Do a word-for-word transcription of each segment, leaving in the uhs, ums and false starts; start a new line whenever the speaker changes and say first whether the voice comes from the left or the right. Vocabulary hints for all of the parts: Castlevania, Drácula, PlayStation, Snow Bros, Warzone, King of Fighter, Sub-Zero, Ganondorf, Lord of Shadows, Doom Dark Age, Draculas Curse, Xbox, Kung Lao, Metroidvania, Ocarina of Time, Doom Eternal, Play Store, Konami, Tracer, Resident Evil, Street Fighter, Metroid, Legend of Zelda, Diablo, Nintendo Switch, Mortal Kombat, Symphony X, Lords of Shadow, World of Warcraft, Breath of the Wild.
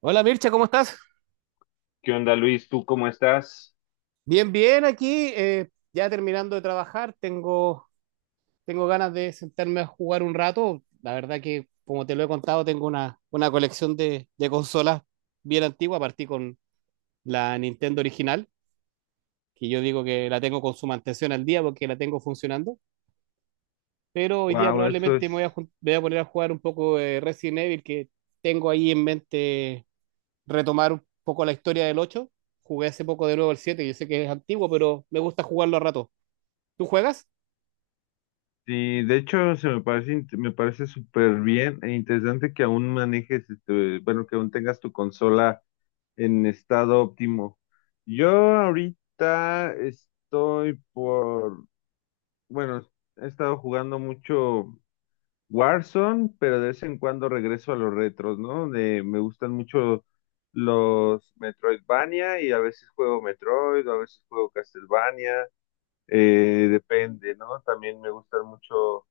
right: Hola Mircha, ¿cómo estás?
left: ¿Qué onda, Luis? ¿Tú cómo estás?
right: Bien, bien aquí, eh, ya terminando de trabajar, tengo, tengo ganas de sentarme a jugar un rato. La verdad que, como te lo he contado, tengo una, una colección de, de consolas bien antigua, partí con la Nintendo original, que yo digo que la tengo con su mantención al día porque la tengo funcionando, pero hoy día
left: Wow, eso
right: probablemente me voy a,
left: es.
right: jun- me voy a poner a jugar un poco de Resident Evil, que tengo ahí en mente retomar un poco la historia del ocho. Jugué hace poco de nuevo el siete, yo sé que es antiguo, pero me gusta jugarlo a rato. ¿Tú juegas?
left: Sí, de hecho, se me parece, int- me parece súper bien e interesante que aún manejes, este, bueno, que aún tengas tu consola en estado óptimo. Yo ahorita estoy por, bueno, he estado jugando mucho Warzone, pero de vez en cuando regreso a los retros, ¿no? De, me gustan mucho los Metroidvania y a veces juego Metroid, a veces juego Castlevania. Eh, depende, ¿no? También me gustan mucho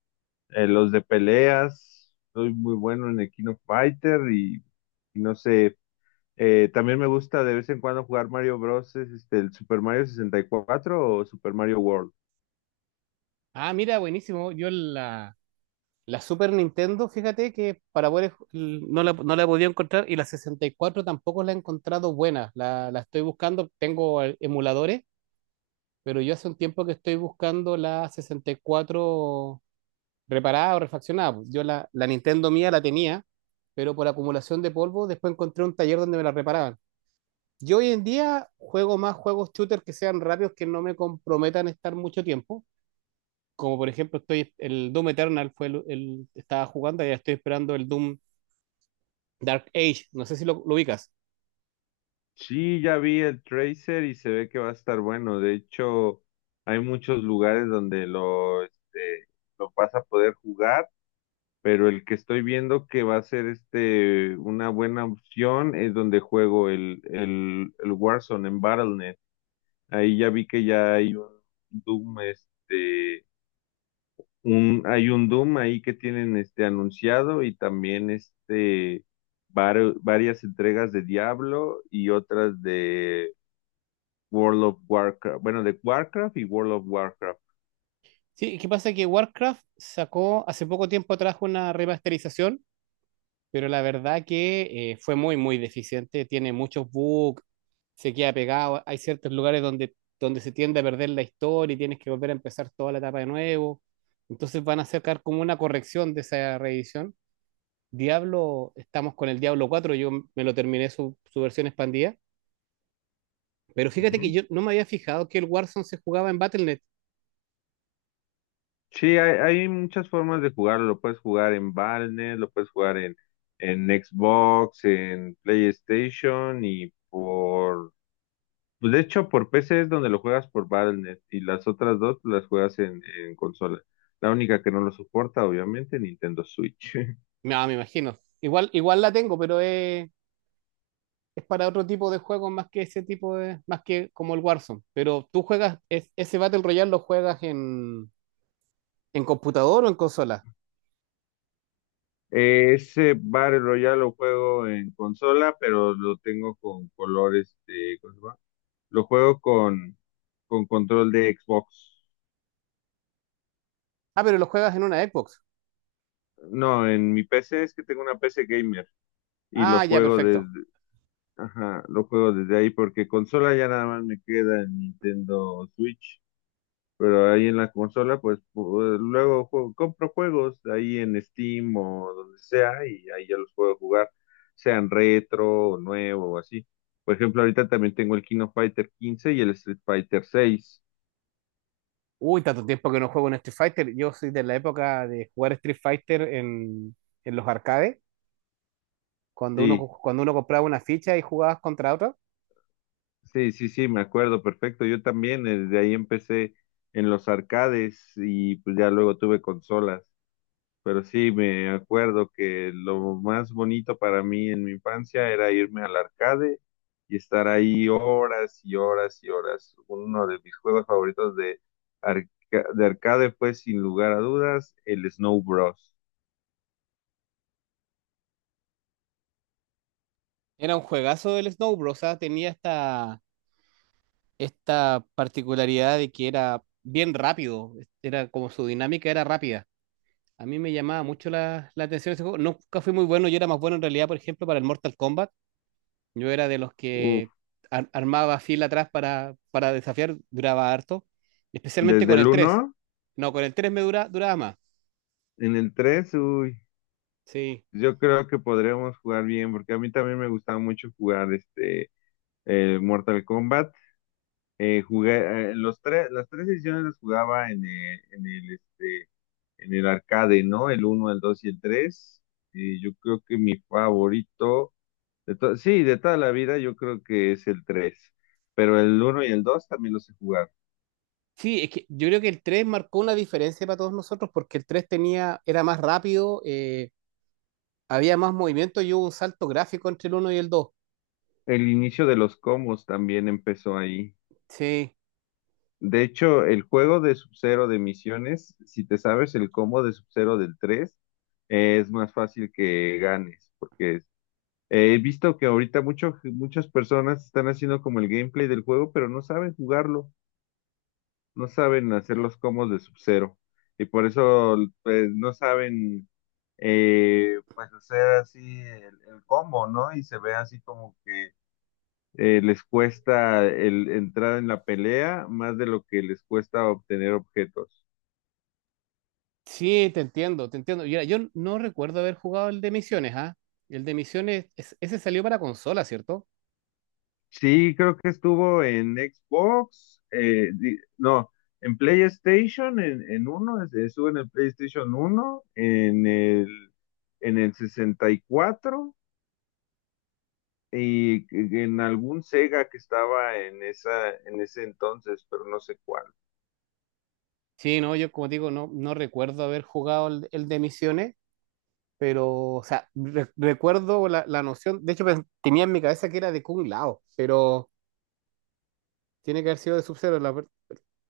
left: eh, los de peleas. Soy muy bueno en el King of Fighter y, y no sé. Eh, también me gusta de vez en cuando jugar Mario Bros. Es, Este, el Super Mario sesenta y cuatro o Super Mario World.
right: Ah, mira, buenísimo. Yo la, la Super Nintendo, fíjate que para poder, no la, no la he podido encontrar, y la sesenta y cuatro tampoco la he encontrado buena. La, la estoy buscando, tengo eh, emuladores, pero yo hace un tiempo que estoy buscando la sesenta y cuatro reparada o refaccionada. Pues yo la, la Nintendo mía la tenía, pero por acumulación de polvo después encontré un taller donde me la reparaban. Yo hoy en día juego más juegos shooter que sean rápidos, que no me comprometan a estar mucho tiempo. Como por ejemplo, estoy, el Doom Eternal fue el, el- estaba jugando y ya estoy esperando el Doom Dark Age. No sé si lo, lo ubicas.
left: Sí, ya vi el Tracer y se ve que va a estar bueno. De hecho, hay muchos lugares donde lo, este, lo vas a poder jugar. Pero el que estoy viendo que va a ser este una buena opción es donde juego el, el, el Warzone en battle punto net. Ahí ya vi que ya hay un Doom, este, un, hay un Doom ahí que tienen este anunciado y también este vari- varias entregas de Diablo y otras de World of Warcraft, bueno, de Warcraft y World of Warcraft.
right: Sí, ¿qué pasa? Que Warcraft sacó hace poco tiempo atrás una remasterización, pero la verdad que eh, fue muy, muy deficiente. Tiene muchos bugs, se queda pegado. Hay ciertos lugares donde, donde se tiende a perder la historia y tienes que volver a empezar toda la etapa de nuevo. Entonces van a sacar como una corrección de esa reedición. Diablo, estamos con el Diablo cuatro, yo me lo terminé su, su versión expandida. Pero fíjate que
left: Ujú.
right: yo no me había fijado que el Warzone se jugaba en battle punto net.
left: Sí, hay, hay muchas formas de jugarlo. Lo puedes jugar en Valnet, lo puedes jugar en, en Xbox, en PlayStation y por... pues, De hecho, por P C es donde lo juegas por Valnet y las otras dos las juegas en, en consola. La única que no lo soporta, obviamente, Nintendo Switch.
right: No, me imagino. Igual, igual la tengo, pero es, es para otro tipo de juegos, más que ese tipo de, más que como el Warzone. Pero tú juegas, es- ese Battle Royale lo juegas en, en computador o en consola.
left: Ese Battle Royale lo juego en consola, pero lo tengo con colores de... ¿Cómo se llama? Lo juego con, con control de Xbox.
right: Ah, pero lo juegas en una Xbox.
left: No, en mi P C es que tengo una P C gamer y lo
right: Ah, ya,
left: juego desde,
right: perfecto.
left: ajá, lo juego desde ahí porque consola ya nada más me queda en Nintendo Switch, pero ahí en la consola pues pu- luego juego- compro juegos ahí en Steam o donde sea y ahí ya los puedo jugar, sean retro o nuevo o así. Por ejemplo, ahorita también tengo el Kino Fighter quince y el Street Fighter seis.
right: Uy, tanto tiempo que no juego en Street Fighter. Yo soy de la época de jugar Street Fighter en, en los arcades, cuando uno,
left: Sí,
right: cuando uno compraba una ficha y jugabas contra otra.
left: Sí, sí, sí, me acuerdo perfecto. Yo también, eh, desde ahí empecé en los arcades y pues ya luego tuve consolas. Pero sí, me acuerdo que lo más bonito para mí en mi infancia era irme al arcade y estar ahí horas y horas y horas. Uno de mis juegos favoritos de, arca- de arcade fue, sin lugar a dudas, el Snow Bros.
right: Era un juegazo del Snow Bros. O sea, tenía hasta esta particularidad de que era bien rápido, era como su dinámica era rápida. A mí me llamaba mucho la, la atención ese juego. Nunca fui muy bueno, yo era más bueno en realidad, por ejemplo, para el Mortal Kombat. Yo era de los
left: Uf,
right: que ar- armaba fila atrás para, para desafiar, duraba harto, especialmente
left: desde
right: con
left: el
right: el tres.
left: uno,
right: No, con el tres me dura, duraba más.
left: en el tres,
right: Sí.
left: yo creo que podríamos jugar bien, porque a mí también me gustaba mucho jugar este el Mortal Kombat. Eh, jugué eh, los tres, las tres ediciones las jugaba en el, en el este en el arcade, ¿no? El uno, el dos y el tres. Y yo creo que mi favorito de to- sí, de toda la vida yo creo que es el tres, pero el uno y el dos también los he jugado.
right: Sí, es que yo creo que el tres marcó una diferencia para todos nosotros porque el tres tenía, era más rápido, eh, había más movimiento y hubo un salto gráfico entre el uno y el dos.
left: El inicio de los combos también empezó ahí.
right: Sí,
left: De hecho, el juego de Sub-Zero de misiones, si te sabes el combo de Sub-Zero del tres, eh, es más fácil que ganes, porque eh, he visto que ahorita mucho- muchas personas están haciendo como el gameplay del juego, pero no saben jugarlo, no saben hacer los combos de Sub-Zero, y por eso pues no saben eh, pues hacer así el, el combo, ¿no? Y se ve así como que eh, les cuesta el entrar en la pelea más de lo que les cuesta obtener objetos.
right: sí, te entiendo, te entiendo. Mira, yo no recuerdo haber jugado el de Misiones, ¿ah? El de Misiones, es- ese salió para consola, ¿cierto?
left: Sí, creo que estuvo en Xbox, eh, di- no, en PlayStation, en, en uno, es- estuvo en el PlayStation uno, en el, en el sesenta y cuatro y en algún Sega que estaba en esa, en ese entonces, pero no sé cuál.
right: Sí, no, yo como digo, no, no recuerdo haber jugado el, el de Misiones, pero, o sea, re- recuerdo la, la noción, de hecho pen- tenía en mi cabeza que era de Kung Lao, pero tiene que haber sido de Sub-Zero, la ver-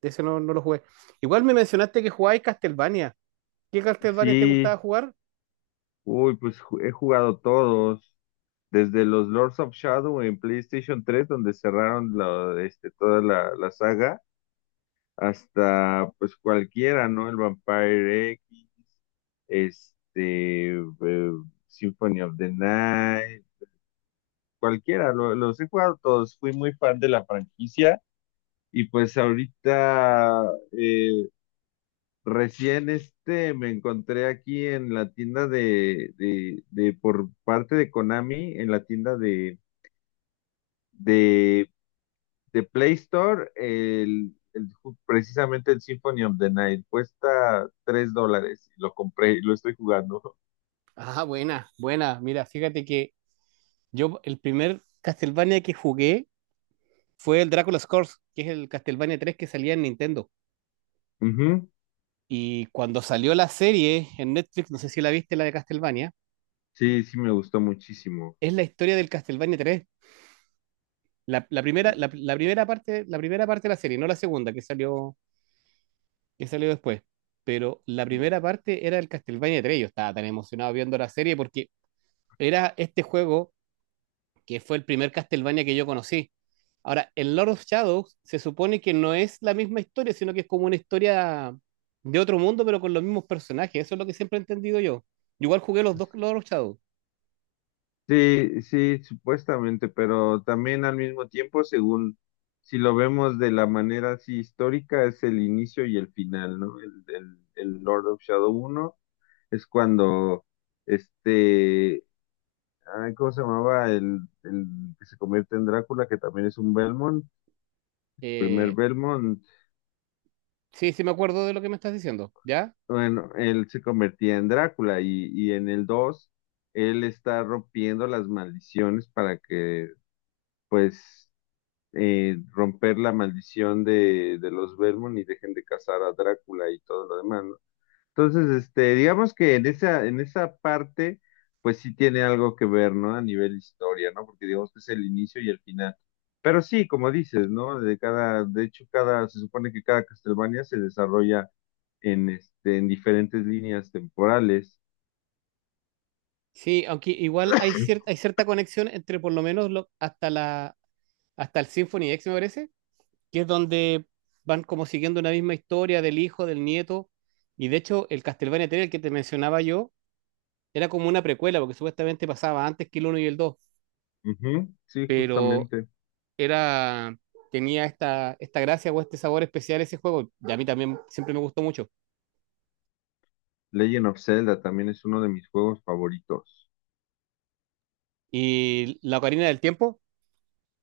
right: de ese no, no lo jugué. Igual me mencionaste que jugabais Castlevania. ¿Qué Castlevania te gustaba
left: Sí.
right: jugar?
left: Uy, pues ju- he jugado todos, desde los Lords of Shadow en PlayStation tres donde cerraron la- este, toda la, la saga, hasta pues cualquiera, ¿no? El Vampire X, este, eh, Symphony of the Night, cualquiera, lo- los he jugado todos, fui muy fan de la franquicia y pues ahorita, eh, recién este me encontré aquí en la tienda de, de, de por parte de Konami, en la tienda de, de, de Play Store, el, el ju- precisamente el Symphony of the Night. Cuesta tres dólares. Lo compré y lo estoy jugando.
right: Ah, buena, buena. Mira, fíjate que yo el primer Castlevania que jugué fue el Draculas Curse, que es el Castlevania tres, que salía en Nintendo.
left: Ujú.
right: Y cuando salió la serie en Netflix, no sé si la viste, la de Castlevania,
left: Sí, sí me gustó muchísimo.
right: es la historia del Castlevania tres. La, la primera, la, la primera parte, la primera parte de la serie, no la segunda que salió, que salió después. Pero la primera parte era el Castlevania tres. Yo estaba tan emocionado viendo la serie porque era este juego que fue el primer Castlevania que yo conocí. Ahora, el Lord of Shadows se supone que no es la misma historia, sino que es como una historia de otro mundo, pero con los mismos personajes. Eso es lo que siempre he entendido yo. Yo igual jugué los dos Lord of Shadows.
left: Sí, sí, supuestamente, pero también al mismo tiempo, según si lo vemos de la manera así histórica, es el inicio y el final, ¿no? El, el, el Lord of Shadow uno es cuando este, ay, ¿cómo se llamaba? El, el que se convierte en Drácula, que también es un Belmont, primer
right: Eh,
left: Belmont,
right: sí, sí me acuerdo de lo que me estás diciendo, ¿ya?
left: bueno, él se convertía en Drácula, y, y en el dos él está rompiendo las maldiciones para que, pues, eh, romper la maldición de, de los Belmont y dejen de cazar a Drácula y todo lo demás, ¿no? Entonces, este, digamos que en esa, en esa parte, pues sí tiene algo que ver, ¿no? A nivel historia, ¿no? Porque digamos que es el inicio y el final. Pero sí, como dices, ¿no? De cada, de hecho, cada, se supone que cada Castlevania se desarrolla en este, en diferentes líneas temporales.
right: Sí, aunque igual hay cierta, hay cierta conexión entre por lo menos lo hasta, la, hasta el Symphony X, me parece, que es donde van como siguiendo una misma historia del hijo, del nieto. Y de hecho, el Castlevania tres, el que te mencionaba yo, era como una precuela, porque supuestamente pasaba antes que el uno y el dos,
left: Ujú, sí,
right: pero
left: justamente.
right: era, tenía esta, esta gracia o este sabor especial ese juego, y a mí también siempre me gustó mucho.
left: Legend of Zelda también es uno de mis juegos favoritos.
right: Y la Ocarina del Tiempo,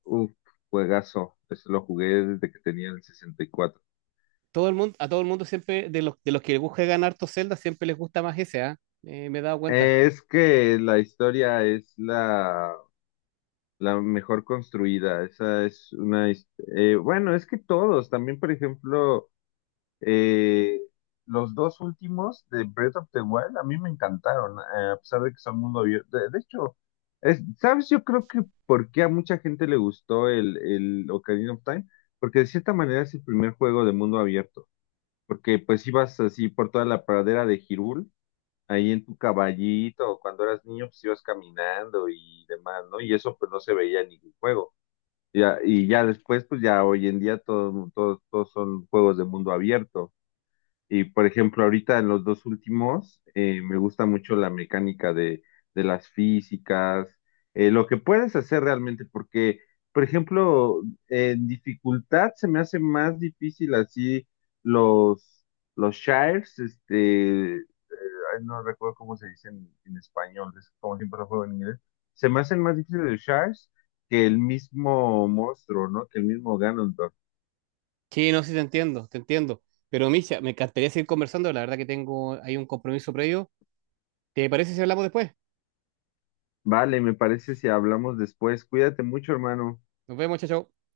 left: Uf, juegazo. Eso lo jugué desde que tenía el sesenta y cuatro.
right: todo el mundo, a todo el mundo siempre, de los, de los que buscan harto Zelda, siempre les gusta más ese, ¿ah? Eh, me he dado cuenta.
left: Eh, es que la historia es la, la mejor construida. Esa es una... his- eh, bueno, es que todos. También, por ejemplo, eh, los dos últimos de Breath of the Wild a mí me encantaron, eh, a pesar de que son mundo abierto. De, de hecho, es- ¿sabes? Yo creo que porque a mucha gente le gustó el, el Ocarina of Time, porque de cierta manera es el primer juego de mundo abierto. Porque pues ibas así por toda la pradera de Girul, ahí en tu caballito, o cuando eras niño, pues ibas caminando y demás, ¿no? Y eso pues no se veía en ningún juego. Ya, y ya después, pues ya hoy en día todo, todo- todos son juegos de mundo abierto. Y por ejemplo, ahorita en los dos últimos, eh, me gusta mucho la mecánica de, de las físicas, eh, lo que puedes hacer realmente, porque, por ejemplo, en dificultad se me hace más difícil así los, los shires, este, ay, no recuerdo cómo se dice en, en español, es como siempre lo juego en inglés, se me hacen más difíciles los shires que el mismo monstruo, ¿no? Que el mismo Ganondorf.
right: Sí, no, sí te entiendo, te entiendo. Pero Misha, me encantaría seguir conversando, la verdad que tengo ahí un compromiso previo. ¿Te parece si hablamos después?
left: Vale, me parece si hablamos después. Cuídate mucho, hermano.
right: Nos vemos, chao, chao.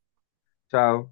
left: Chao.